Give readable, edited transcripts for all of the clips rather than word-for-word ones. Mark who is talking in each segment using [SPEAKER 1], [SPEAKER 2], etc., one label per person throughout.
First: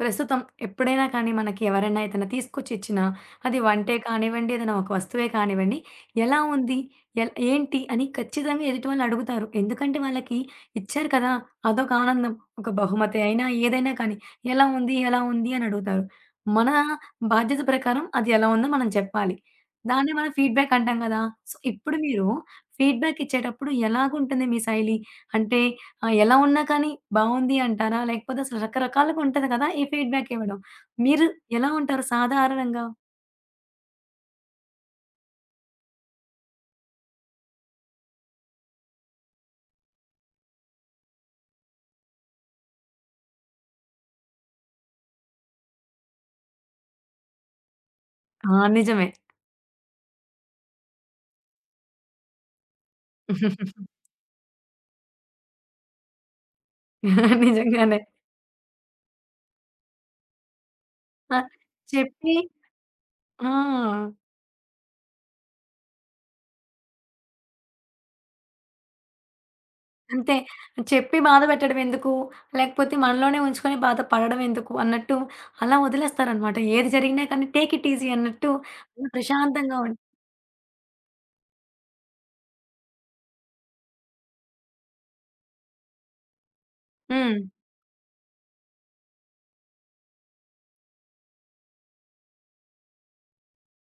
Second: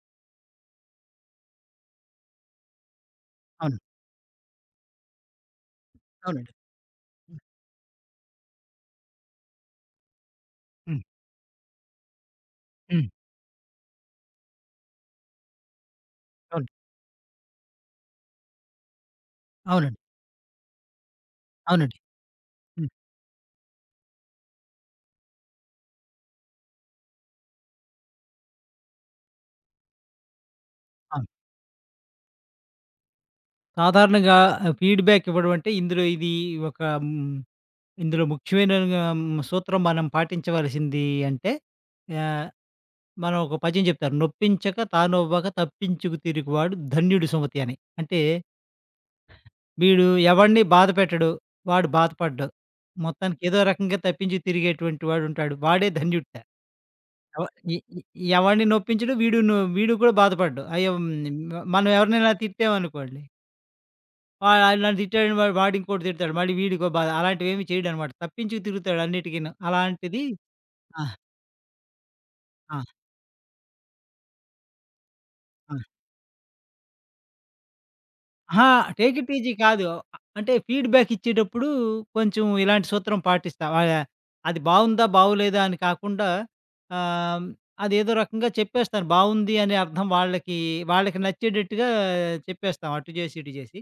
[SPEAKER 1] ప్రస్తుతం ఎప్పుడైనా కానీ మనకి ఎవరైనా ఏదైనా తీసుకొచ్చి ఇచ్చినా, అది
[SPEAKER 2] అవును.
[SPEAKER 1] వంటే కానివ్వండి, ఏదైనా ఒక వస్తువే కానివ్వండి, ఎలా
[SPEAKER 2] అవునండి.
[SPEAKER 1] ఉంది? ఎల్
[SPEAKER 2] హ్మ్.
[SPEAKER 1] ఏంటి? అని ఖచ్చితంగా ఎదుటివాళ్ళు అడుగుతారు. ఎందుకంటే వాళ్ళకి
[SPEAKER 2] హ్మ్.
[SPEAKER 1] ఇచ్చారు కదా! అదొక ఆనందం. ఒక
[SPEAKER 2] హ్మ్.
[SPEAKER 1] బహుమతి అయినా, ఏదైనా కానీ ఎలా ఉంది? ఎలా ఉంది? అని అడుగుతారు. మన
[SPEAKER 2] అవును.
[SPEAKER 1] బాధ్యత ప్రకారం అది ఎలా ఉందో మనం చెప్పాలి.
[SPEAKER 2] అవునండి.
[SPEAKER 1] దాన్నే మనం ఫీడ్‌బ్యాక్ అంటాం కదా! సో, ఇప్పుడు
[SPEAKER 2] అవునండి.
[SPEAKER 1] మీరు
[SPEAKER 2] హ్మ్.
[SPEAKER 1] ఫీడ్‌బ్యాక్ ఇచ్చేటప్పుడు ఎలాగుంటుంది మీ శైలి? అంటే ఆ! ఎలా ఉన్నా కానీ బావుంది అంటారా? లేకపోతే అసలు రకరకాలుగా ఉంటది కదా! ఈ ఫీడ్‌బ్యాక్ ఇవ్వడం. మీరు
[SPEAKER 2] అవును.
[SPEAKER 1] ఎలా ఉంటారు సాధారణంగా?
[SPEAKER 2] సాధారణంగా ఫీడ్‌బ్యాక్ ఇవ్వడం అంటే ఒక హ్మ్, ఇందులో ముఖ్యమైన సూత్రం మనం పాటించవలసింది అంటే ఆహ్, మనం ఒక పద్యం చెప్తారు. "నొప్పించక తానొవ్వక తప్పించుకు తిరుగువాడు ధన్యుడు సుమతి" అని. అంటే
[SPEAKER 1] ఆ! నిజమే.
[SPEAKER 2] వీడు ఎవడిని బాధ పెట్టడు. వాడు బాధపడడు. మొత్తానికి ఏదో రకంగా తప్పించి తిరిగేటువంటి వాడుంటాడు. వాడే ధన్యుడట. ఎవ ఎ
[SPEAKER 1] నిజంగానే.
[SPEAKER 2] ఎ ఎవడిని నొప్పించడు. వీడు కూడా బాధపడడు. అయ్యో! హ్మ్.
[SPEAKER 1] ఆ!
[SPEAKER 2] మనం ఎవరినైనా
[SPEAKER 1] చెప్పి
[SPEAKER 2] తిట్టామనుకోండి.
[SPEAKER 1] ఆ!
[SPEAKER 2] వాడు నన్ను తిట్టాడని వాడు వాడు ఇంకోటి తిడతాడు. మళ్ళీ వీడికో బాధ. అలాంటివేమి చేయడనమాట. తప్పించుకు తిరుగుతాడు అన్నిటికీను. అలాంటిది.
[SPEAKER 1] అంతే.
[SPEAKER 2] ఆ!
[SPEAKER 1] చెప్పి బాధ పెట్టడం ఎందుకు?
[SPEAKER 2] ఆ!
[SPEAKER 1] లేకపోతే మనలోనే ఉంచుకొని బాధ పడడం ఎందుకు? అన్నట్టు అలా
[SPEAKER 2] ఆ!
[SPEAKER 1] వదిలేస్తారనమాట. ఏది జరిగినా కానీ టేక్ ఇట్ ఈజీ అన్నట్టు
[SPEAKER 2] అహా! టేక్ ఇట్ ఈజీ
[SPEAKER 1] ప్రశాంతంగా
[SPEAKER 2] కాదు.
[SPEAKER 1] ఉం
[SPEAKER 2] అంటే ఫీడ్‌బ్యాక్ ఇచ్చేటప్పుడు కొంచెం ఇలాంటి సూత్రం పాటిస్తా. అది బావుందా? బాగోలేదా? అని కాకుండా,
[SPEAKER 1] హ్మ్.
[SPEAKER 2] ఆహ్, అదేదో రకంగా చెప్పేస్తాను. బావుంది అనే అర్థం వాళ్ళకి, వాళ్ళకి నచ్చేటట్టుగా చెప్పేస్తాం. అటు చేసి, ఇటు చేసి.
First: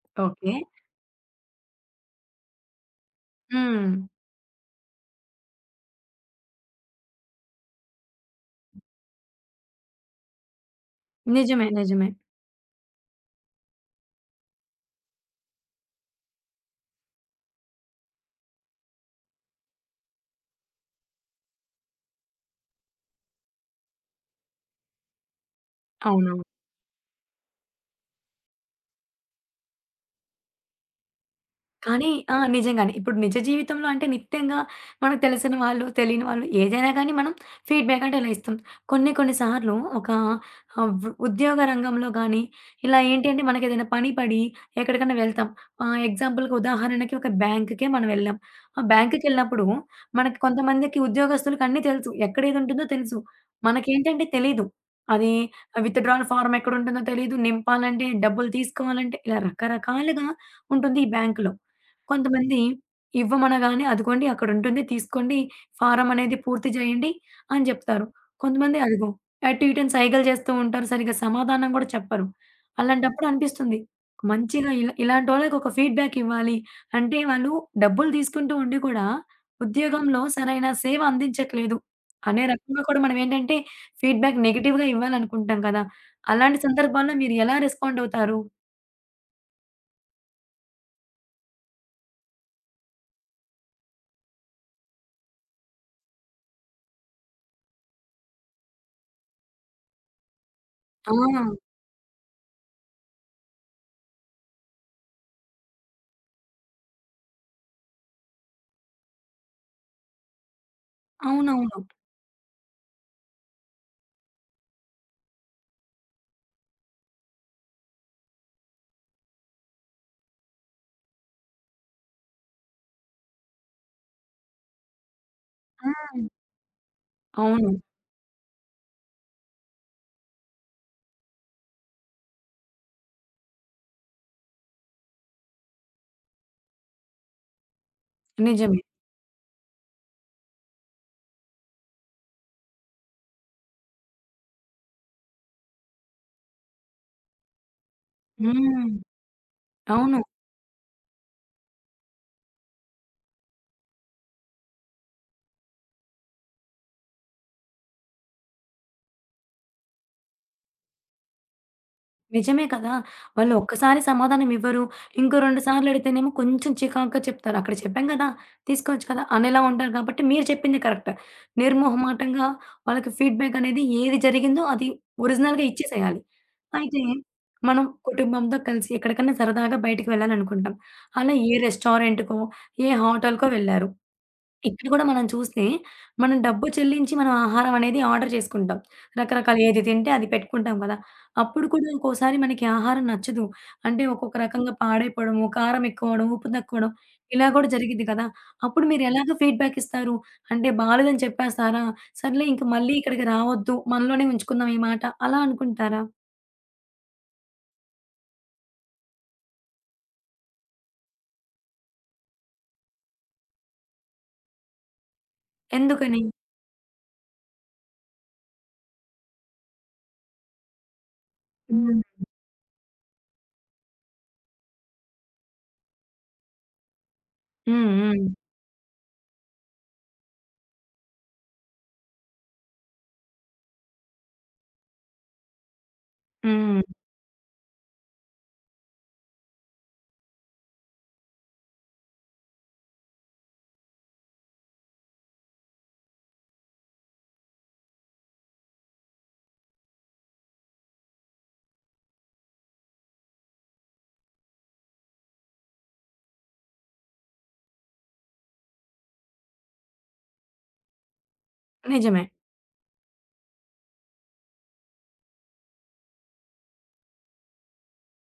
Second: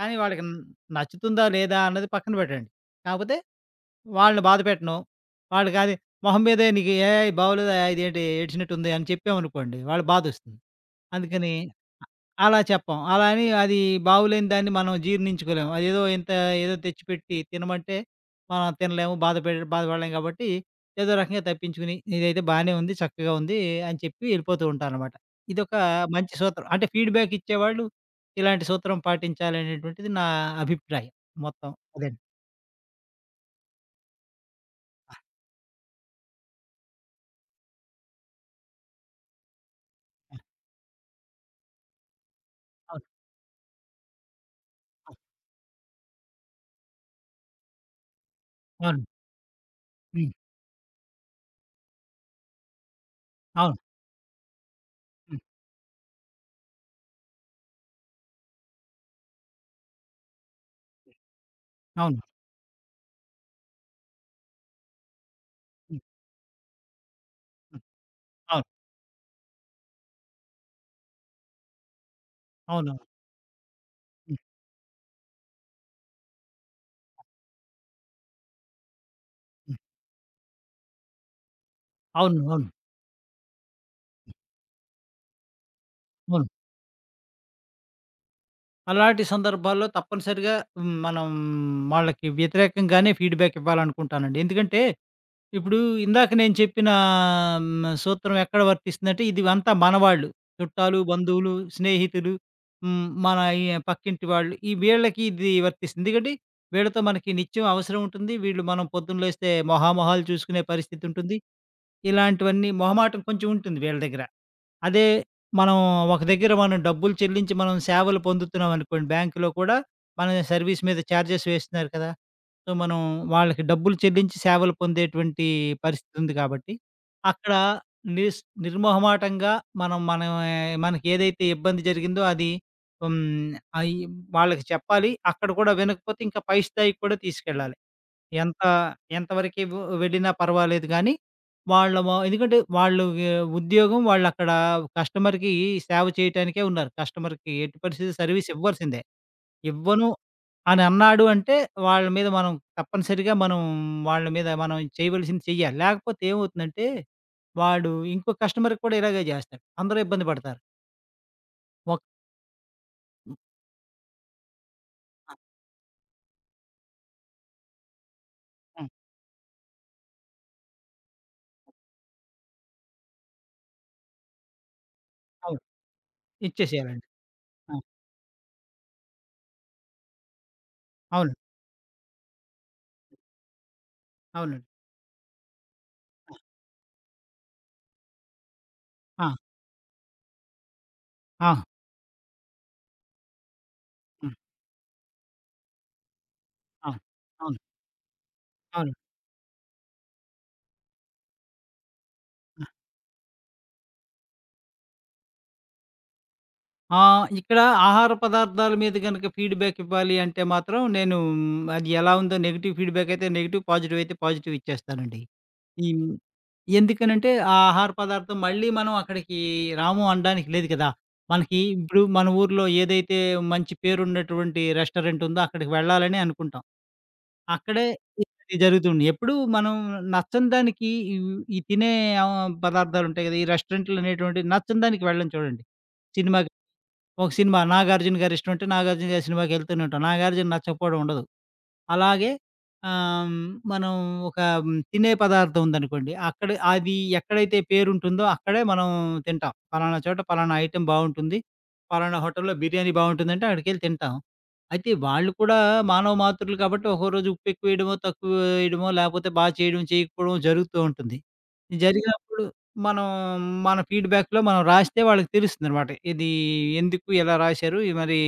[SPEAKER 2] కానీ వాళ్ళకి
[SPEAKER 1] ఓకే.
[SPEAKER 2] న్ నచ్చుతుందా? లేదా? అన్నది పక్కన పెట్టండి. కాకపోతే
[SPEAKER 1] హ్మ్.
[SPEAKER 2] వాళ్ళని బాధ పెట్టను. వాళ్ళకి అది మొహం మీదే నీకు "ఏయ్! బాగోలేదా? ఇదేంటి ఏడ్చినట్టుంది" అని చెప్పామనుకోండి వాళ్ళకి బాధొస్తుంది. అందుకని
[SPEAKER 1] నిజమే. నిజమే.
[SPEAKER 2] అలా చెప్పం. అలా అని అది బాగులేని దాన్ని మనం జీర్ణించుకోలేము. అదేదో ఇంత ఏదో తెచ్చిపెట్టి తినమంటే మనం తినలేము. బాధపడలేం కాబట్టి ఏదో రకంగా తప్పించుకుని ఇదైతే బానే ఉంది, చక్కగా ఉంది అని చెప్పి వెళ్ళిపోతూ ఉంటాననమాట. ఇదొక మంచి
[SPEAKER 1] అవునవును.
[SPEAKER 2] సూత్రం. అంటే ఫీడ్‌బ్యాక్ ఇచ్చేవాళ్ళు ఇలాంటి సూత్రం పాటించాలనేటువంటిది నా అభిప్రాయం మొత్తం.
[SPEAKER 1] కానీ
[SPEAKER 2] అదండి.
[SPEAKER 1] ఆ! నిజంగానే. ఇప్పుడు నిజ జీవితంలో అంటే నిత్యంగా మనకు తెలిసిన వాళ్ళు, తెలియని వాళ్ళు ఏదైనా గానీ మనం ఫీడ్‌బ్యాక్ అంటే ఇలా ఇస్తాం. కొన్ని కొన్ని సార్లు ఒక
[SPEAKER 2] ఆ!
[SPEAKER 1] ఆహ్, వ్ ఉద్యోగ రంగంలో గానీ, ఇలా
[SPEAKER 2] అవును.
[SPEAKER 1] ఏంటి అంటే మనకేదైనా పని పడి ఎక్కడికన్నా
[SPEAKER 2] అవును.
[SPEAKER 1] వెళ్తాం. ఆహ్, ఎగ్జాంపుల్‌కి ఉదాహరణకి ఒక బ్యాంక్‌కే మనం వెళ్ళాం. ఆ
[SPEAKER 2] అవును.
[SPEAKER 1] బ్యాంక్‌కెళ్ళినప్పుడు
[SPEAKER 2] హ్మ్.
[SPEAKER 1] మనకి కొంతమందికి ఉద్యోగస్తులకి అన్నీ తెలుసు. ఎక్కడ ఏది ఉంటుందో తెలుసు.
[SPEAKER 2] అవును.
[SPEAKER 1] మనకేంటంటే తెలీదు. అది
[SPEAKER 2] హ్మ్.
[SPEAKER 1] విత్‌డ్రాయల్ ఫార్మ్ ఎక్కడుంటుందో తెలీదు. నింపాలంటే, డబ్బులు తీసుకోవాలంటే ఇలా రకరకాలుగా ఉంటుంది ఈ బ్యాంక్‌లో.
[SPEAKER 2] అవును.
[SPEAKER 1] కొంతమంది ఇవ్వమనగానే అదిగోండి అక్కడుంటుంది తీసుకోండి,
[SPEAKER 2] హ్మ్.
[SPEAKER 1] ఫారం అనేది పూర్తి చేయండి అని
[SPEAKER 2] హ్మ్.
[SPEAKER 1] చెప్తారు.
[SPEAKER 2] అవును.
[SPEAKER 1] కొంతమంది అదిగో అటు ఇటు అని సైగలు చేస్తూ ఉంటారు. సరిగ్గా సమాధానం కూడా చెప్పరు.
[SPEAKER 2] అవునవును.
[SPEAKER 1] అలాంటప్పుడు అనిపిస్తుంది
[SPEAKER 2] హ్మ్.
[SPEAKER 1] మంచిగా ఇలా ఇలాంటోళ్ళకి ఒక ఫీడ్‌బ్యాక్ ఇవ్వాలి. అంటే వాళ్ళు డబ్బులు తీసుకుంటూ ఉండి కూడా
[SPEAKER 2] హ్మ్.
[SPEAKER 1] ఉద్యోగంలో సరైన సేవ అందించట్లేదు
[SPEAKER 2] అవును.
[SPEAKER 1] అనే
[SPEAKER 2] అవును.
[SPEAKER 1] రకంగా కూడా మనం ఏంటంటే ఫీడ్‌బ్యాక్ నెగెటివ్‌గా ఇవ్వాలనుకుంటాం కదా!
[SPEAKER 2] అవును.
[SPEAKER 1] అలాంటి సందర్భాల్లో మీరు ఎలా రెస్పాండ్ అవుతారు?
[SPEAKER 2] అలాంటి సందర్భాల్లో తప్పనిసరిగా మనం వాళ్ళకి వ్యతిరేకంగానే ఫీడ్‌బ్యాక్ ఇవ్వాలనుకుంటానండి. ఎందుకంటే, ఇప్పుడు ఇందాక నేను చెప్పిన సూత్రం ఎక్కడ వర్తిస్తుందంటే, ఇది అంతా మనవాళ్ళు. చుట్టాలు,
[SPEAKER 1] ఆ!
[SPEAKER 2] బంధువులు, స్నేహితులు, మన ఈ పక్కింటి వాళ్ళు. ఈ వీళ్ళకి ఇది వర్తిస్తుంది. ఎందుకంటే, వీళ్ళతో మనకి నిత్యం అవసరం ఉంటుంది. వీళ్ళు మనం పొద్దున్న లేస్తే మొహామొహాలు చూసుకునే పరిస్థితి ఉంటుంది.
[SPEAKER 1] అవునవును.
[SPEAKER 2] ఇలాంటివన్నీ మొహమాటం కొంచెం ఉంటుంది వీళ్ళ దగ్గర. అదే మనం ఒక దగ్గర మనం డబ్బులు చెల్లించి మనం సేవలు పొందుతున్నాం అనుకోండి, బ్యాంకులో కూడా మన సర్వీస్ మీద చార్జెస్ వేస్తున్నారు కదా! సో, మనం వాళ్ళకి డబ్బులు చెల్లించి సేవలు పొందేటువంటి పరిస్థితి
[SPEAKER 1] హ్మ్.
[SPEAKER 2] ఉంది కాబట్టి, అక్కడ
[SPEAKER 1] అవును.
[SPEAKER 2] నిర్మొహమాటంగా మనం మన మనకి ఏదైతే ఇబ్బంది జరిగిందో అది, హ్మ్. అయి వాళ్ళకి చెప్పాలి. అక్కడ కూడా వినకపోతే ఇంకా పై స్థాయికి కూడా తీసుకెళ్ళాలి. ఎంత
[SPEAKER 1] నిజమే.
[SPEAKER 2] ఎంతవరకి వెళ్ళినా పర్వాలేదు గానీ, వాళ్ళ వ ఎందుకంటే వాళ్ళు ఎ ఉద్యోగం వాళ్ళక్కడ కస్టమర్‌కి సేవ చేయటానికే ఉన్నారు. కస్టమర్‌కి ఎట్టి పరిస్థితి సర్వీస్
[SPEAKER 1] హ్మ్.
[SPEAKER 2] ఇవ్వాల్సిందే. ఇవ్వను
[SPEAKER 1] అవును.
[SPEAKER 2] అని అన్నాడు అంటే, వాళ్ళ మీద మనం తప్పనిసరిగా మనం వాళ్ళ మీద మనం చేయవలసింది చెయ్యాలి. లేకపోతే ఏమవుతుందంటే, వాడు ఇంకో కస్టమర్‌కి కూడా ఇలాగే జేస్తాడు. అందరూ ఇబ్బంది పడతారు. ఒక్
[SPEAKER 1] నిజమే కదా! వాళ్ళు ఒక్కసారి సమాధానం ఇవ్వరు.
[SPEAKER 2] ఆ!
[SPEAKER 1] ఇంకో 2 సార్లు అడిగితేనేమో కొంచెం చికాకుగా చెప్తారు. అక్కడ చెప్పాం కదా!
[SPEAKER 2] హ్మ్.
[SPEAKER 1] తీసుకోవచ్చు కదా! అనేలా ఉంటారు కాబట్టి మీరు చెప్పింది కరెక్ట్. నిర్మొహమాటంగా వాళ్ళకి ఫీడ్‌బ్యాక్ అనేది ఏది జరిగిందో అది
[SPEAKER 2] అవును.
[SPEAKER 1] ఒరిజినల్‌గా ఇచ్చేసేయాలి.
[SPEAKER 2] ఇచ్చేసేయాలండి.
[SPEAKER 1] అయితే
[SPEAKER 2] ఆ!
[SPEAKER 1] మనం కుటుంబంతో కలిసి ఎక్కడికన్నా సరదాగా బయటికి వెళ్ళాలనుకుంటాం.
[SPEAKER 2] అవును.
[SPEAKER 1] అలా ఏ రెస్టారెంట్‌కో, ఏ హోటల్‌కో వెళ్లారు.
[SPEAKER 2] అవునండి.
[SPEAKER 1] ఇక్కడ కూడా మనం చూస్తే, మనం డబ్బు చెల్లించి మనం ఆహారం అనేది ఆర్డర్ చేసుకుంటాం.
[SPEAKER 2] ఆ!
[SPEAKER 1] రకరకాల ఏది తింటే అది పెట్టుకుంటాం కదా!
[SPEAKER 2] ఆ!
[SPEAKER 1] అప్పుడు కూడా ఇంకోసారి మనకి ఆహారం నచ్చదు. అంటే
[SPEAKER 2] హ్మ్.
[SPEAKER 1] ఒక్కొక్క రకంగా పాడైపోవడము, కారం ఎక్కువవడం, ఉప్పు తక్కువడం
[SPEAKER 2] అవును.
[SPEAKER 1] ఇలా
[SPEAKER 2] అవును.
[SPEAKER 1] కూడా జరిగిద్ది కదా! అప్పుడు
[SPEAKER 2] అవును. ఆ!
[SPEAKER 1] మీరు ఎలాగ ఫీడ్‌బ్యాక్ ఇస్తారు? అంటే బాలేదని చెప్పేస్తారా? సర్లే ఇంక మళ్ళీ ఇక్కడికి రావద్దు. మనలోనే ఉంచుకుందాం ఈ మాట అలా అనుకుంటారా?
[SPEAKER 2] ఆ! ఇక్కడ ఆహార పదార్థాల మీద గనక ఫీడ్‌బ్యాక్ ఇవ్వాలి అంటే మాత్రం నేను అది ఎలా ఉందో నెగెటివ్ ఫీడ్‌బ్యాక్ అయితే నెగెటివ్, పాజిటివ్ అయితే పాజిటివ్ ఇచ్చేస్తానండి. ఈ
[SPEAKER 1] ఎందుకని?
[SPEAKER 2] ఎందుకనంటే ఆ ఆహార పదార్థం మళ్ళీ మనం అక్కడికి రాము అనడానికి లేదు కదా! మనకి ఇప్పుడు
[SPEAKER 1] హ్మ్.
[SPEAKER 2] మన ఊర్లో ఏదైతే మంచి పేరున్నటువంటి రెస్టారెంట్ ఉందో అక్కడికి వెళ్ళాలని అనుకుంటాం. అక్కడే
[SPEAKER 1] హ్మ్. హ్మ్.
[SPEAKER 2] ఇది జరుగుతుంది. ఎప్పుడు మనం నచ్చని దానికి ఈ ఈ తినే పదార్థాలుంటాయి కదా! ఈ రెస్టారెంట్‌లనేటువంటివి నచ్చని దానికి వెళ్ళం చూడండి. సినిమా
[SPEAKER 1] హ్మ్.
[SPEAKER 2] ఒక సినిమా 'నాగార్జున' గారి ఇష్టం ఉంటే 'నాగార్జున' గారి సినిమాకెళ్తూనే ఉంటాం. 'నాగార్జున' నచ్చకపోవడం ఉండదు. అలాగే ఆహ్, హ్మ్, మనం ఒక తినే పదార్థం ఉందనుకోండి. అక్కడ అది ఎక్కడైతే పేరుంటుందో అక్కడే మనం తింటాం. పలానా చోట పలానా ఐటెమ్ బావుంటుంది. పలానా హోటల్‌లో బిర్యానీ బావుంటుందంటే అక్కడికెళ్ళి తింటాం. అయితే వాళ్ళు కూడా మానవ మాత్రులు కాబట్టి ఒక్కో రోజు ఉప్పెక్కువేయడమో, తక్కువేయడమో, లేపోతే బా చేయడం, చేయకపోవడం జరుగుతూ ఉంటుంది.
[SPEAKER 1] నిజమే.
[SPEAKER 2] జరిగినప్పుడు మనం మన ఫీడ్‌బ్యాక్‌లో మనం రాస్తే వాళ్ళకి తెలుస్తుందనమాట. ఇది ఎందుకు, ఎలా రాశారు? ఇది మరి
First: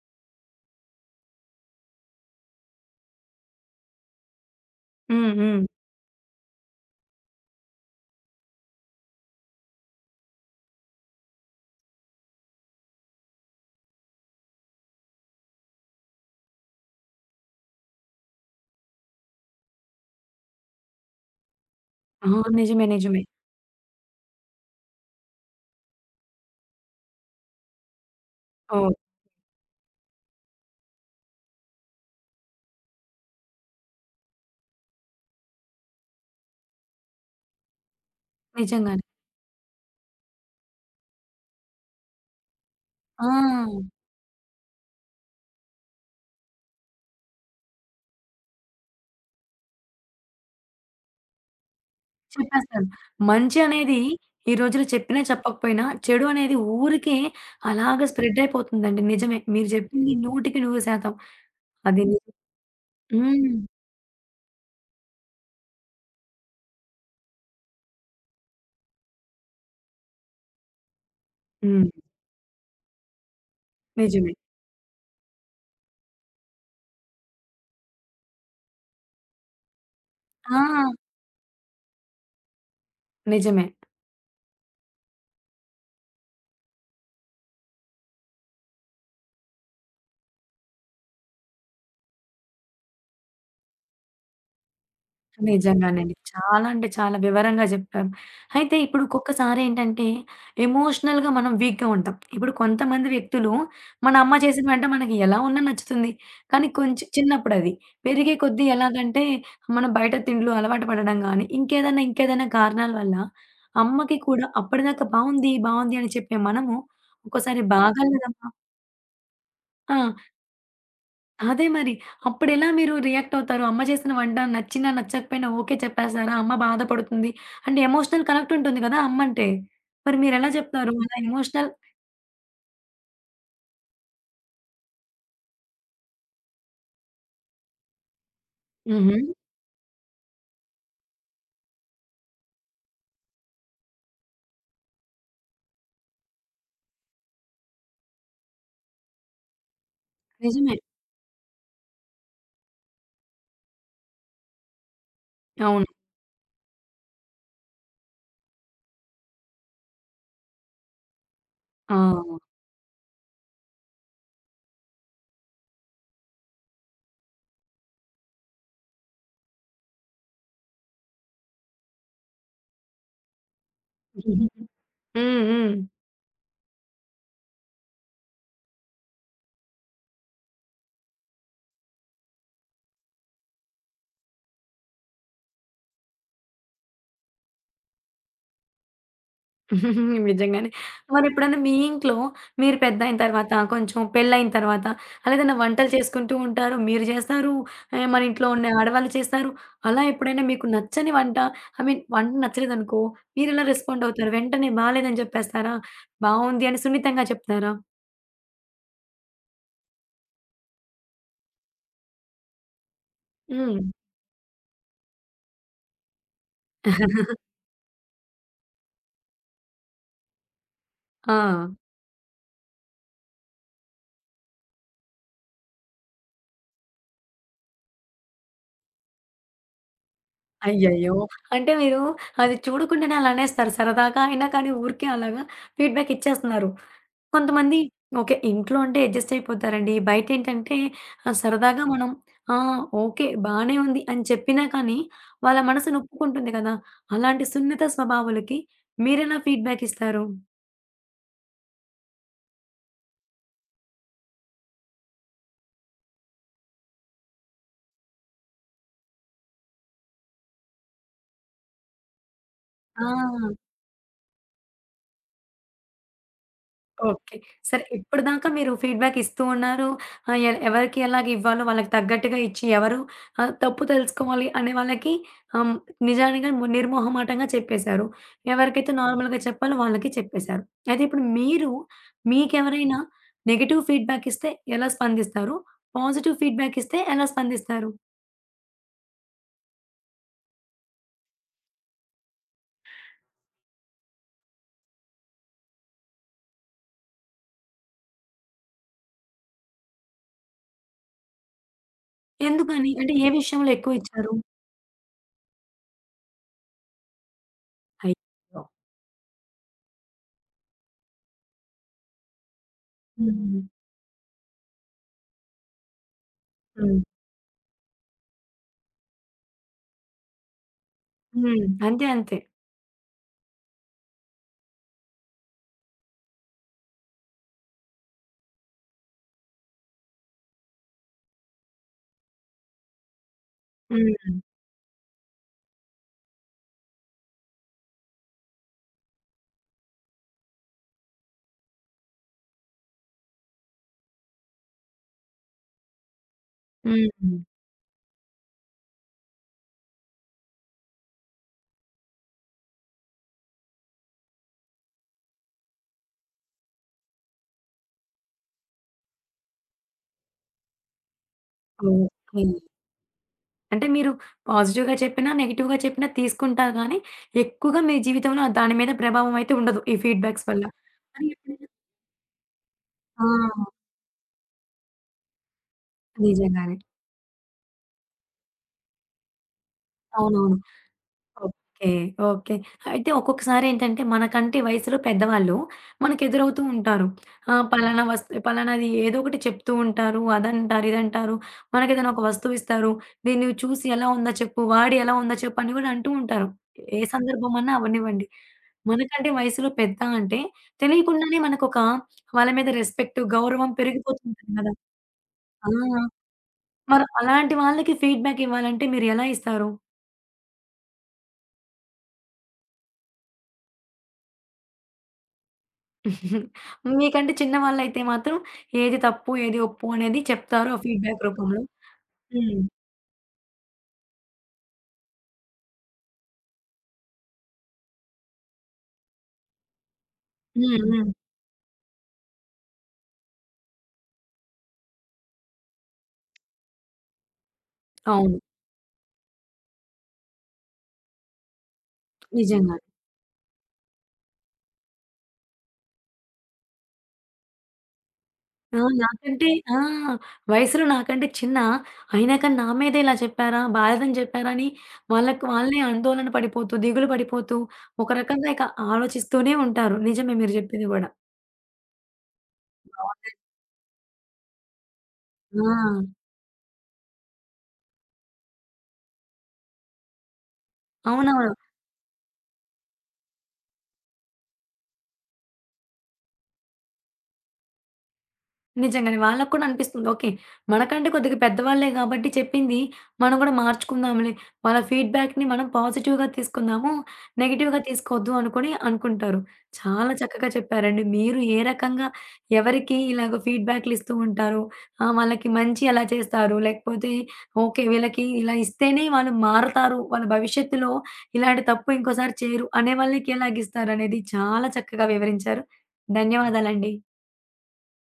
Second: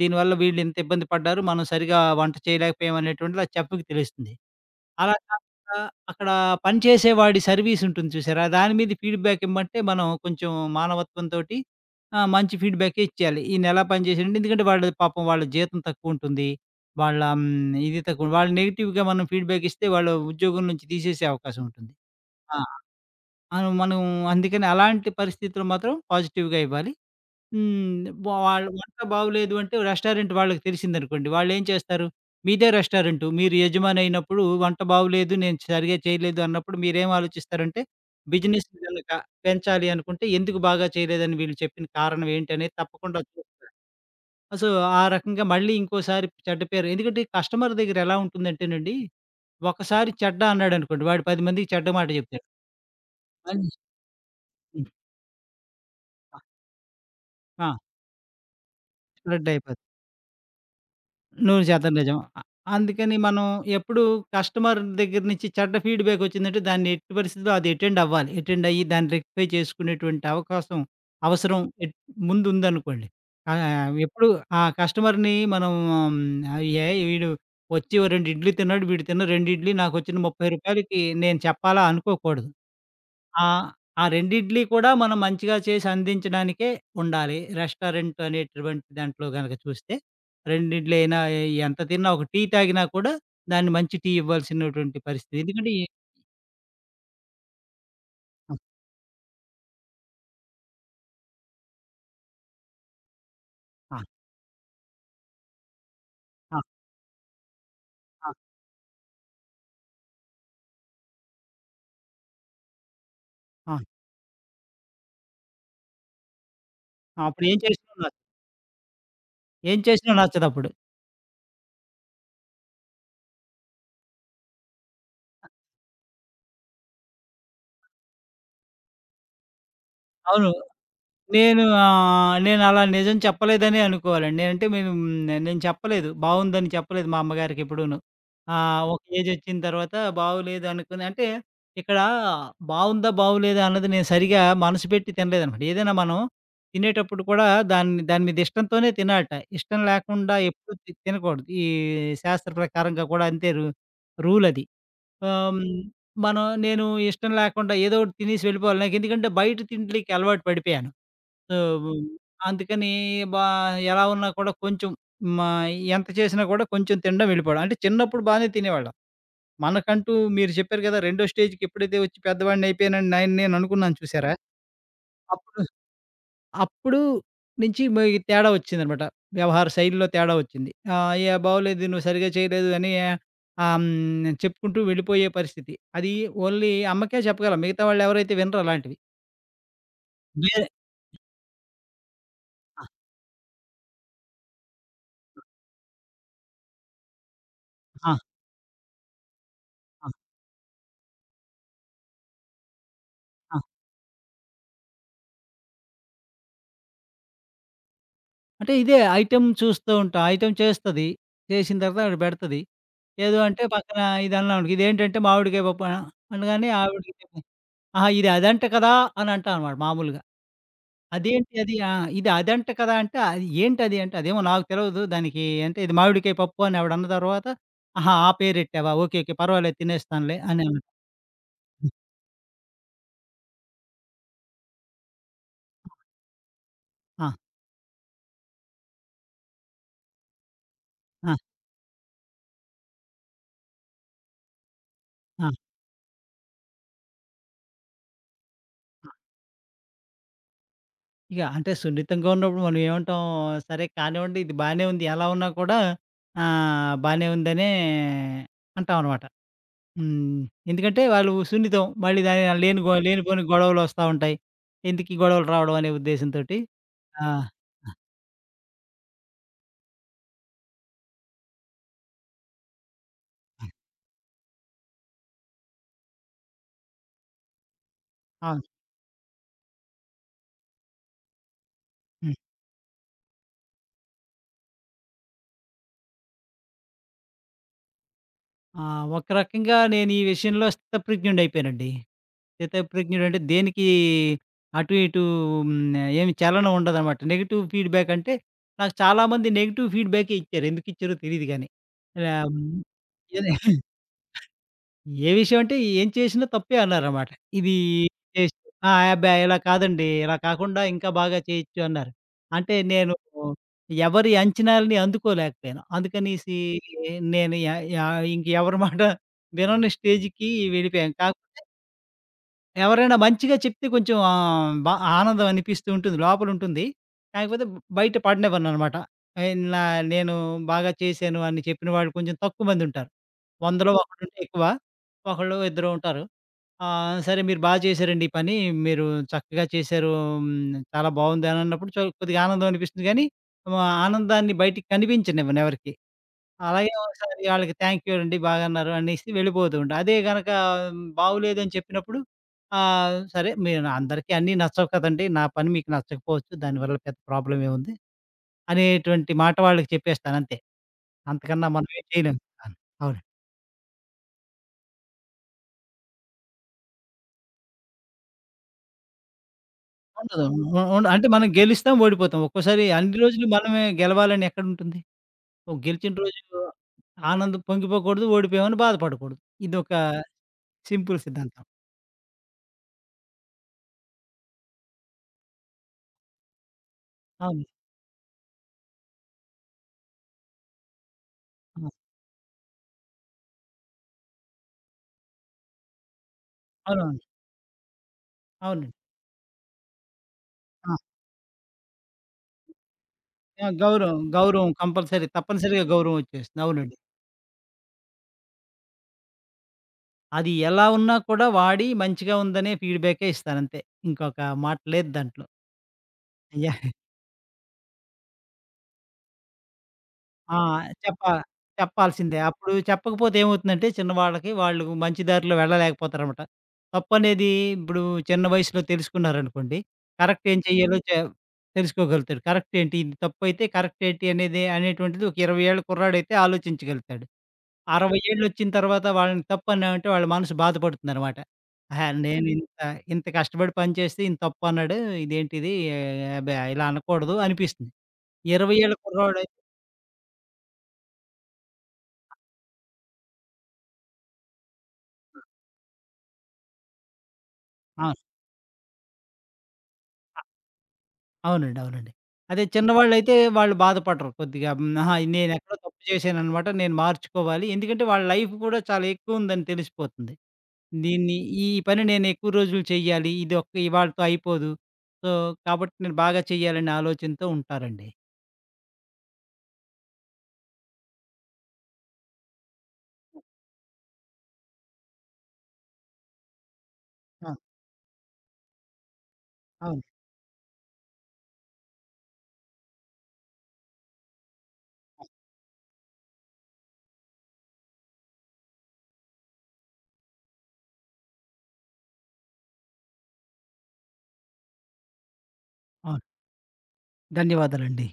[SPEAKER 2] దీనివల్ల వీళ్ళింత ఇబ్బంది పడ్డారు. మనం సరిగా వంట చేయలేకపోయాం అనేటువంటిది ఆ చెఫ్‌కి తెలుస్తుంది. అలా
[SPEAKER 1] హ్మ్. హ్మ్.
[SPEAKER 2] కాకుండా అక్కడ పనిచేసేవాడి సర్వీసుంటుంది చూసారా? దాని మీద ఫీడ్‌బ్యాక్ ఇమ్మంటే మనం కొంచెం మానవత్వంతోటి, ఆ! మంచి ఫీడ్‌బ్యాకే ఇచ్చేయాలి. ఈయనెలా పని చేసాడంటే ఎందుకంటే వాళ్ళు పాపం వాళ్ళ జీతం తక్కువుంటుంది. వాళ్ళ ఇది తక్కువ వాళ్ళు, నెగెటివ్‌గా మనం ఫీడ్‌బ్యాక్ ఇస్తే వాళ్ళు ఉద్యోగం నుంచి తీసేసే అవకాశం ఉంటుంది.
[SPEAKER 1] ఆ!
[SPEAKER 2] ఆ!
[SPEAKER 1] నిజమే. నిజమే.
[SPEAKER 2] ఆ! మనం అందుకని అలాంటి పరిస్థితులు మాత్రం పాజిటివ్‌గా ఇవ్వాలి. హ్మ్. వాళ్ళ
[SPEAKER 1] ఓహ్!
[SPEAKER 2] వంట బాగోలేదు అంటే రెస్టారెంట్ వాళ్ళకి తెలిసిందనుకోండి. వాళ్ళేం చేస్తారు? మీదే రెస్టారెంటు. మీరు యజమాని అయినప్పుడు వంట బాగోలేదు, నేను సరిగ్గా చేయలేదు అన్నప్పుడు మీరేం ఆలోచిస్తారంటే, బిజినెస్
[SPEAKER 1] నిజంగానే.
[SPEAKER 2] గనక పెంచాలి అనుకుంటే ఎందుకు బాగా చేయలేదని వీళ్ళు చెప్పిన కారణం ఏంటనేది తప్పకుండా
[SPEAKER 1] ఆ!
[SPEAKER 2] చూ. సో, ఆ రకంగా మళ్ళీ ఇంకోసారి చెడ్డ పేరు, ఎందుకంటే కస్టమర్ దగ్గర ఎలా ఉంటుందంటేనండి, ఒకసారి చెడ్డ అన్నాడనుకోండి, వాడు 10 మందికి చెడ్డ మాట చెప్తాడు.
[SPEAKER 1] చెప్పేస్తారు. మంచి
[SPEAKER 2] మళ్ళీ
[SPEAKER 1] అనేది ఈ రోజుల్లో
[SPEAKER 2] హ్మ్.
[SPEAKER 1] చెప్పినా చెప్పకపోయినా, చెడు అనేది ఊరికే
[SPEAKER 2] ఆ!
[SPEAKER 1] అలాగ స్ప్రెడ్ అయిపోతుందండి. నిజమే.
[SPEAKER 2] స్ప్రెడ్
[SPEAKER 1] మీరు
[SPEAKER 2] అయిపోతుంది.
[SPEAKER 1] చెప్పింది 100కి 100%
[SPEAKER 2] 100%
[SPEAKER 1] అది
[SPEAKER 2] నిజం.
[SPEAKER 1] నిజం.
[SPEAKER 2] అందుకని మనం
[SPEAKER 1] హ్మ్.
[SPEAKER 2] ఎప్పుడూ కస్టమర్ దగ్గర నుంచి చెడ్డ ఫీడ్‌బ్యాక్ వచ్చిందంటే దాన్ని ఎట్టి పరిస్థితిలో అది అటెండ్ అవ్వాలి. అటెండ్ అయ్యి దాన్ని రెక్టిఫై చేసుకునేటువంటి అవకాశం, అవసరం
[SPEAKER 1] హ్మ్.
[SPEAKER 2] ఎట్ ముందుందనుకోండి. ఆహ్, ఎప్పుడు
[SPEAKER 1] నిజమే.
[SPEAKER 2] ఆ కస్టమర్‌ని మనం, ఆహ్, ఏ వీడు వచ్చి ఓ 2 ఇడ్లీ తిన్నాడు. వీడు తిన్న 2 ఇడ్లీ నాకొచ్చిన ₹30కి
[SPEAKER 1] ఆ!
[SPEAKER 2] నేను చెప్పాలా అనుకోకూడదు. ఆ!
[SPEAKER 1] నిజమే.
[SPEAKER 2] ఆ రెండిడ్లీ కూడా మనం మంచిగా చేసి అందించడానికే ఉండాలి. రెస్టారెంట్ అనేటటువంటి దాంట్లో గనక చూస్తే, రెండిడ్లీ అయినా ఎంత తిన్నా, ఒక టీ తాగినా కూడా దాన్ని మంచి టీ ఇవ్వాల్సినటువంటి పరిస్థితి. ఎందుకంటే ఈ.
[SPEAKER 1] నిజంగానండి. చాలా అంటే చాలా వివరంగా చెప్పారు.
[SPEAKER 2] ఆ!
[SPEAKER 1] అయితే ఇప్పుడు ఒక్కొక్కసారి ఏంటంటే, ఎమోషనల్‌గా మనం వీక్‌గా ఉంటాం. ఇప్పుడు కొంతమంది వ్యక్తులు
[SPEAKER 2] ఆ!
[SPEAKER 1] మన అమ్మ చేసిన వంట మనకి ఎలా ఉన్నా నచ్చుతుంది.
[SPEAKER 2] ఆ!
[SPEAKER 1] కానీ కొంచెం చిన్నప్పుడది.
[SPEAKER 2] ఆ!
[SPEAKER 1] పెరిగే కొద్దీ ఎలాగంటే, మనం బయట తిండ్లు అలవాటు పడడం గానీ, ఇంకేదైనా ఇంకేదైనా కారణాల వల్ల
[SPEAKER 2] ఆ!
[SPEAKER 1] అమ్మకి కూడా అప్పటిదాకా బావుంది, బావుంది అని చెప్పే మనము
[SPEAKER 2] అప్పుడు ఏం
[SPEAKER 1] ఒక్కోసారి
[SPEAKER 2] చేసినా నచ్చదు.
[SPEAKER 1] బాగాలేదమ్మా
[SPEAKER 2] ఏం
[SPEAKER 1] ఆ!
[SPEAKER 2] చేసినా నచ్చదప్పుడు.
[SPEAKER 1] అదే మరి. అప్పుడెలా మీరు రియాక్ట్ అవుతారు? అమ్మ చేసిన వంట నచ్చినా, నచ్చకపోయినా ఓకే చెప్పేస్తారా? అమ్మ బాధపడుతుంది. అంటే ఎమోషనల్ కనెక్ట్ ఉంటుంది కదా అమ్మంటే. మరి మీరెలా
[SPEAKER 2] అవును.
[SPEAKER 1] చెప్తారు? అలా
[SPEAKER 2] నేను,
[SPEAKER 1] ఎమోషనల్
[SPEAKER 2] నేనలా నిజం చెప్పలేదనే అనుకోవాలండి. నేనంటే మేము, నేను చెప్పలేదు. బావుందని చెప్పలేదు మా అమ్మగారికి ఎప్పుడూను. ఒక
[SPEAKER 1] హుహు.
[SPEAKER 2] ఏజొచ్చిన తర్వాత బాగోలేదు అనుకుని అంటే ఇక్కడ బావుందా? బాగోలేదా? అన్నది నేను సరిగా మనసు పెట్టి తినలేదనమాట. ఏదైనా మనం తినేటప్పుడు కూడా దాన్ని, దాని మీద ఇష్టంతోనే తినాలట. ఇష్టం లేకుండా ఎప్పుడు
[SPEAKER 1] నిజమే.
[SPEAKER 2] తినకూడదు. ఈ శాస్త్ర ప్రకారంగా కూడా అంతే రూలది. ఆహ్, హ్మ్,
[SPEAKER 1] అవును.
[SPEAKER 2] నేను ఇష్టం లేకుండా ఏదో ఒకటి తినేసి వెళ్ళిపోవాలి. నాకెందుకంటే బయట తిండ్లకి అలవాటు పడిపోయాను. సో,
[SPEAKER 1] ఆ!
[SPEAKER 2] అందుకని బా ఎలా ఉన్నా కూడా కొంచెం, మా ఎంత చేసినా కూడా కొంచెం తినడం వెళ్ళిపోవడం. అంటే చిన్నప్పుడు బానే తినేవాళ్ళం. మనకంటూ మీరు చెప్పారు కదా! రెండో స్టేజ్‌కి ఎప్పుడైతే వచ్చి పెద్దవాడిని అయిపోయానని నేను నేను అనుకున్నాను చూసారా?
[SPEAKER 1] హ్మ్.
[SPEAKER 2] అప్పుడు,
[SPEAKER 1] హ్మ్.
[SPEAKER 2] అప్పుడు నుంచి ఈ తేడా వచ్చిందనమాట. వ్యవహార శైలిలో తేడా వచ్చింది. "ఏ బాగోలేదు, నువ్వు సరిగ్గా చేయలేదు" అని చెప్పుకుంటూ వెళ్ళిపోయే పరిస్థితి. అది ఓన్లీ అమ్మకే చెప్పగలం. మిగతా వాళ్ళెవరైతే వినరు అలాంటివి. వేరే.
[SPEAKER 1] నిజంగానే. మరెప్పుడన్నా మీ ఇంట్లో మీరు
[SPEAKER 2] ఆ!
[SPEAKER 1] పెద్దయిన తర్వాత, కొంచెం పెళ్ళయిన తర్వాత అలా ఏదైనా వంటలు చేసుకుంటూ ఉంటారు. మీరు చేస్తారు.
[SPEAKER 2] ఆ!
[SPEAKER 1] మన ఇంట్లో ఉన్న ఆడవాళ్ళు చేస్తారు. అలా
[SPEAKER 2] ఆ!
[SPEAKER 1] ఎప్పుడైనా మీకు నచ్చని వంట ఐ మీన్ వంట నచ్చలేదనుకో, మీరెలా రెస్పాండ్ అవుతారు? వెంటనే బాలేదని చెప్పేస్తారా? బావుంది అని సున్నితంగా చెప్తారా?
[SPEAKER 2] అంటే ఇదే ఐటెమ్ చూస్తూ ఉంటాం. ఐటెమ్ చేస్తది. చేసిన తర్వాత ఆవిడ పెడతది. లేదు అంటే
[SPEAKER 1] హ్మ్.
[SPEAKER 2] పక్కన, ఇది అన్నామనుకో ఇదేంటంటే మామిడికాయ పప్పు, అనగానే ఆవిడకి చెప్పి "ఆహా! ఇది అదంట కదా!" అని అంటాం అనమాట మామూలుగా.
[SPEAKER 1] ఆ!
[SPEAKER 2] అదేంటి అది? ఆ! ఇది అదంట కదా! అంటే అది ఏంటది అంటే అదేమో నాకు తెలవదు. దానికి అంటే ఇది మామిడికాయ పప్పు అని ఆవిడ అన్న తర్వాత "ఆహా! ఆ పేరెట్టావా? ఓకే. ఓకే. పర్వాలేదు తినేస్తానులే" అని అన్నా.
[SPEAKER 1] అయ్యయ్యో! అంటే మీరు అది చూడకుండానే అలా అనేస్తారు. సరదాగా అయినా కానీ ఊరికే అలాగా ఫీడ్‌బ్యాక్ ఇచ్చేస్తున్నారు.
[SPEAKER 2] ఆ!
[SPEAKER 1] కొంతమంది ఓకే. ఇంట్లో అంటే అడ్జస్ట్ అయిపోతారండి. బయటేంటంటే
[SPEAKER 2] ఆ!
[SPEAKER 1] సరదాగా మనం ఆ! ఓకే. బానే ఉంది అని చెప్పినా కానీ
[SPEAKER 2] ఆ!
[SPEAKER 1] వాళ్ళ మనసు నొప్పుకుంటుంది కదా! అలాంటి సున్నిత స్వభావులకి మీరెలా ఫీడ్‌బ్యాక్ ఇస్తారు?
[SPEAKER 2] ఇక అంటే సున్నితంగా ఉన్నప్పుడు మనం ఏమంటాం, సరే కానివ్వండి ఇది బానే ఉంది. ఎలా ఉన్నా కూడా బానే ఉందనే అంటామనమాట. హ్మ్. ఎందుకంటే వాళ్ళు సున్నితం. మళ్ళీ దాని లేని గొ లేనిపోని
[SPEAKER 1] ఆ!
[SPEAKER 2] గొడవలొస్తా ఉంటాయి. ఎందుకీ గొడవలు రావడం అనే ఉద్దేశంతోటి. ఆ!
[SPEAKER 1] ఓకే. సరే ఇప్పటిదాకా మీరు ఫీడ్‌బ్యాక్ ఇస్తూ ఉన్నారు. ఆహ్, ఎ ఎవరికి ఎలాగ ఇవ్వాలో వాళ్ళకి తగ్గట్టుగా ఇచ్చి, ఎవరు తప్పు తెలుసుకోవాలి అనే వాళ్ళకి ఆహ్, నిజానిగా నిర్మొహమాటంగా చెప్పేశారు.
[SPEAKER 2] అవును.
[SPEAKER 1] ఎవరికైతే నార్మల్‌గా చెప్పాలో వాళ్ళకి చెప్పేశారు. అయితే ఇప్పుడు మీరు
[SPEAKER 2] హ్మ్.
[SPEAKER 1] మీకెవరైనా నెగెటివ్ ఫీడ్‌బ్యాక్ ఇస్తే ఎలా స్పందిస్తారు? పాజిటివ్ ఫీడ్‌బ్యాక్ ఇస్తే ఎలా స్పందిస్తారు?
[SPEAKER 2] ఆ! ఒక రకంగా నేను ఈ విషయంలో స్థితప్రజ్ఞుడయిపోయానండి. స్థితప్రజ్ఞుడంటే దేనికి అటు ఇటు ఏమి చలనం ఉండదనమాట. నెగెటివ్ ఫీడ్‌బ్యాక్ అంటే నాకు చాలామంది నెగెటివ్ ఫీడ్‌బ్యాకే ఇచ్చారు. ఎందుకిచ్చారో తెలీదు గానీ. ఇలా హ్మ్.
[SPEAKER 1] ఎందుకని? అంటే ఏ
[SPEAKER 2] ఏది
[SPEAKER 1] విషయంలో ఎక్కువ ఇచ్చారు?
[SPEAKER 2] ఏ విషయం అంటే ఏం చేసినా తప్పే అన్నారన్నమాట. ఇది టేస్ట్.
[SPEAKER 1] అయ్యో!
[SPEAKER 2] ఆ! అబ్బా! ఇలా కాదండి. ఇలా కాకుండా ఇంకా బాగా చేయొచ్చు అన్నారు. అంటే నేను
[SPEAKER 1] హ్మ్.
[SPEAKER 2] ఎవరి అంచనాలని అందుకోలేకపోయాను. అందుకనేసి
[SPEAKER 1] హ్మ్.
[SPEAKER 2] నేను య య ఇంకెవరి మాట వినని స్టేజ్‌కి వెళ్ళిపోయాను.
[SPEAKER 1] హ్మ్. అంతే. అంతే.
[SPEAKER 2] ఎవరైనా మంచిగా చెప్తే కొంచెం, ఆహ్, బా ఆనందం అనిపిస్తూ ఉంటుంది. లోపలుంటుంది. కాకపోతే బయట పాడనివ్వననమాట. ఆహ్, నా నేను బాగా చేశాను అని చెప్పిన వాళ్ళు కొంచెం తక్కువ మందుంటారు. 100లో
[SPEAKER 1] హ్మ్.
[SPEAKER 2] ఒకడుంటే ఎక్కువ. ఒకళ్ళో ఇద్దరో ఉంటారు. సరే మీరు బా చేశారండి ఈ పని. మీరు చక్కగా చేశారు. హ్మ్. చాలా బావుంది అనన్నప్పుడు కొద్దిగా ఆనందం అనిపిస్తుంది గానీ, ఆహ్, ఆనందాన్ని బయటికి కనిపించనివ్వను ఎవరికీ. అలాగే
[SPEAKER 1] హ్మ్.
[SPEAKER 2] ఒకసారి ఆళ్ళకి థాంక్ యూ అండి బాగన్నారు అనేసి వెళ్ళిపోతూ ఉంటా. అదే గనక బాగోలేదని చెప్పినప్పుడు సరే మీరు అందరికీ అన్నీ నచ్చవు కదండీ! నా పని మీకు నచ్చకపోవచ్చు. దానివల్ల పెద్ద ప్రాబ్లమ్ ఏముంది అనేటువంటి మాట వాళ్ళకి చెప్పేస్తాను అంతే. అంతకన్నా మనం ఏం చేయలేం.
[SPEAKER 1] ఓకే.
[SPEAKER 2] అవును. అవును.
[SPEAKER 1] అంటే మీరు పాజిటివ్‌గా చెప్పినా, నెగెటివ్‌గా చెప్పినా తీసుకుంటారు గానీ, ఎక్కువగా మీ జీవితంలో దాని మీద ప్రభావం అయితే ఉండదు ఈ
[SPEAKER 2] ఉండదు.
[SPEAKER 1] ఫీడ్‌బ్యాక్స్ వల్ల.
[SPEAKER 2] ఉ ఉండ
[SPEAKER 1] మరి
[SPEAKER 2] అంటే మనం
[SPEAKER 1] ఎప్పుడైనా
[SPEAKER 2] గెలుస్తాం, ఓడిపోతాం. ఒక్కోసారి అన్ని
[SPEAKER 1] ఆ!
[SPEAKER 2] రోజులు మనమే గెలవాలని ఎక్కడుంటుంది? ఓ గెలిచిన రోజు
[SPEAKER 1] నిజంగానే.
[SPEAKER 2] ఆనందం పొంగిపోకూడదు, ఓడిపోయామని బాధపడకూడదు. ఇదొక
[SPEAKER 1] అవునవును.
[SPEAKER 2] సింపుల్ సిద్ధాంతం.
[SPEAKER 1] ఓకే. ఓకే. అయితే ఒక్కొక్కసారేంటంటే మనకంటే వయసులో పెద్దవాళ్ళు మనకెదురవుతూ ఉంటారు.
[SPEAKER 2] అవును.
[SPEAKER 1] పలానా వస్తు పలానాది ఏదో ఒకటి చెప్తూ ఉంటారు. అదంటారు, ఇదంటారు.
[SPEAKER 2] ఆ!
[SPEAKER 1] మనకేదైనా ఒక వస్తువిస్తారు. "దీన్ని నువ్వు చూసి ఎలా ఉందో చెప్పు, వాడి ఎలా ఉందో చెప్పు" అని గూడా అంటూ ఉంటారు. ఏ
[SPEAKER 2] అవునవును.
[SPEAKER 1] సందర్భమన్నా అవ్వనివ్వండి.
[SPEAKER 2] అవునండి.
[SPEAKER 1] మనకంటే వయసులో పెద్ద అంటే
[SPEAKER 2] ఆ!
[SPEAKER 1] తెలియకుండానే మనకొక వాళ్ళ మీద రెస్పెక్ట్,
[SPEAKER 2] ఆ!
[SPEAKER 1] గౌరవం
[SPEAKER 2] గౌరవం.
[SPEAKER 1] పెరిగిపోతుంటుంది
[SPEAKER 2] గౌరవం
[SPEAKER 1] గదా!
[SPEAKER 2] కంపల్సరీ.
[SPEAKER 1] ఆ!
[SPEAKER 2] తప్పనిసరిగా గౌరవం వచ్చేస్తుంది. అవునండి.
[SPEAKER 1] మరి అలాంటి వాళ్ళకి ఫీడ్‌బ్యాక్ ఇవ్వాలంటే మీరెలా ఇస్తారు?
[SPEAKER 2] అది ఎలా ఉన్నా కూడా వాడి మంచిగా ఉందనే ఫీడ్‌బ్యాకే ఇస్తానంతే. ఇంకొక మాట లేదు దాంట్లో. యాహ్!
[SPEAKER 1] మీకంటే చిన్నవాళ్ళైతే మాత్రం ఏది తప్పు, ఏది ఒప్పు అనేది
[SPEAKER 2] ఆ!
[SPEAKER 1] చెప్తారు ఆ ఫీడ్‌బ్యాక్
[SPEAKER 2] చెప్పా
[SPEAKER 1] రూపంలో.
[SPEAKER 2] చెప్పాల్సిందే.
[SPEAKER 1] హ్మ్.
[SPEAKER 2] అప్పుడు చెప్పకపోతే ఏమవుతుందంటే చిన్నవాళ్ళకి వాళ్ళు మంచి దారిలో వెళ్ళలేకపోతారన్నమాట. తప్పనేది ఇప్పుడు చిన్న వయసులో తెలుసుకున్నారనుకోండి, కరెక్ట్ ఏం
[SPEAKER 1] హ్మ్.
[SPEAKER 2] చెయ్యాలో
[SPEAKER 1] హ్మ్.
[SPEAKER 2] తెలుసుకోగలుగుతాడు. కరెక్ట్ ఏంటి? ఇది తప్పైతే కరెక్ట్ ఏంటి అనేది అనేటువంటిది ఒక 20 ఏళ్ల కుర్రాడైతే ఆలోచించగలుగుతాడు. 60
[SPEAKER 1] అవును.
[SPEAKER 2] ఏళ్ళొచ్చిన తర్వాత వాళ్ళని తప్పన్నామంటే వాళ్ళ మనసు బాధపడుతుందనమాట. ఆహా! నేనింత
[SPEAKER 1] నిజంగానే.
[SPEAKER 2] ఇంత ఇంత కష్టపడి పనిచేస్తే ఈయన తప్పన్నాడు. ఇదేంటిది అబ్బా! ఇలా అనకూడదు అనిపిస్తుంది. 20
[SPEAKER 1] ఆ!
[SPEAKER 2] ఏళ్ళ
[SPEAKER 1] నాకంటే
[SPEAKER 2] కుర్రోడైతే.
[SPEAKER 1] ఆ! వయసులో నాకంటే చిన్న, అయినా కానీ నా మీదే ఇలా చెప్పారా? బాలేదని చెప్పారా? అని వాళ్ళకి వాళ్ళే ఆందోళన పడిపోతూ, దిగులు పడిపోతూ, ఒక
[SPEAKER 2] ఆ!
[SPEAKER 1] రకంగా ఇక ఆలోచిస్తూనే ఉంటారు. నిజమే మీరు చెప్పింది గూడా.
[SPEAKER 2] అవునండి. అవునండి. అదే
[SPEAKER 1] బావుందండి.
[SPEAKER 2] చిన్నవాళ్ళైతే వాళ్ళు బాధపడరు కొద్దిగా. హ్మ్. ఆహా! నేనెక్కడో తప్పు
[SPEAKER 1] ఆ!
[SPEAKER 2] చేశాననమాట. నేను మార్చుకోవాలి. ఎందుకంటే వాళ్ళ లైఫ్ కూడా చాలా ఎక్కువుందని తెలిసిపోతుంది. దీన్ని
[SPEAKER 1] అవునవును.
[SPEAKER 2] ఈ పని నేనెక్కువ రోజులు చెయ్యాలి. ఇదొక్క ఇవాళతో అయిపోదు. సో, కాబట్టి నేను బాగా చెయ్యాలనే ఆలోచనతో ఉంటారండి.
[SPEAKER 1] నిజంగానే. వాళ్ళకి కూడా అనిపిస్తుంది. ఓకే. మనకంటే కొద్దిగా పెద్దవాళ్ళే గాబట్టి చెప్పింది మనం గూడా మార్చుకుందాంలే. వాళ్ళ ఫీడ్‌బ్యాక్‌ని మనం పాజిటివ్‌గా తీసుకుందాము.
[SPEAKER 2] ఆ!
[SPEAKER 1] నెగెటివ్‌గా తీసుకోవద్దు అనుకుని అనుకుంటారు.
[SPEAKER 2] అవును.
[SPEAKER 1] చాలా చక్కగా చెప్పారండి. మీరు ఏ రకంగా ఎవరికి ఇలాగ ఫీడ్‌బ్యాక్‌లు ఇస్తూ ఉంటారు? వాళ్ళకి మంచి ఎలా చేస్తారు? లేకపోతే ఓకే. వీళ్ళకి ఇలా ఇస్తేనే వాళ్ళు మారతారు. వాళ్ళ భవిష్యత్తులో ఇలాంటి తప్పు ఇంకోసారి చేయరు అనే వాళ్ళకి ఎలాగిస్తారనేది చాలా చక్కగా వివరించారు.
[SPEAKER 2] అవును.
[SPEAKER 1] ధన్యవాదాలండి.
[SPEAKER 2] ధన్యవాదాలండి.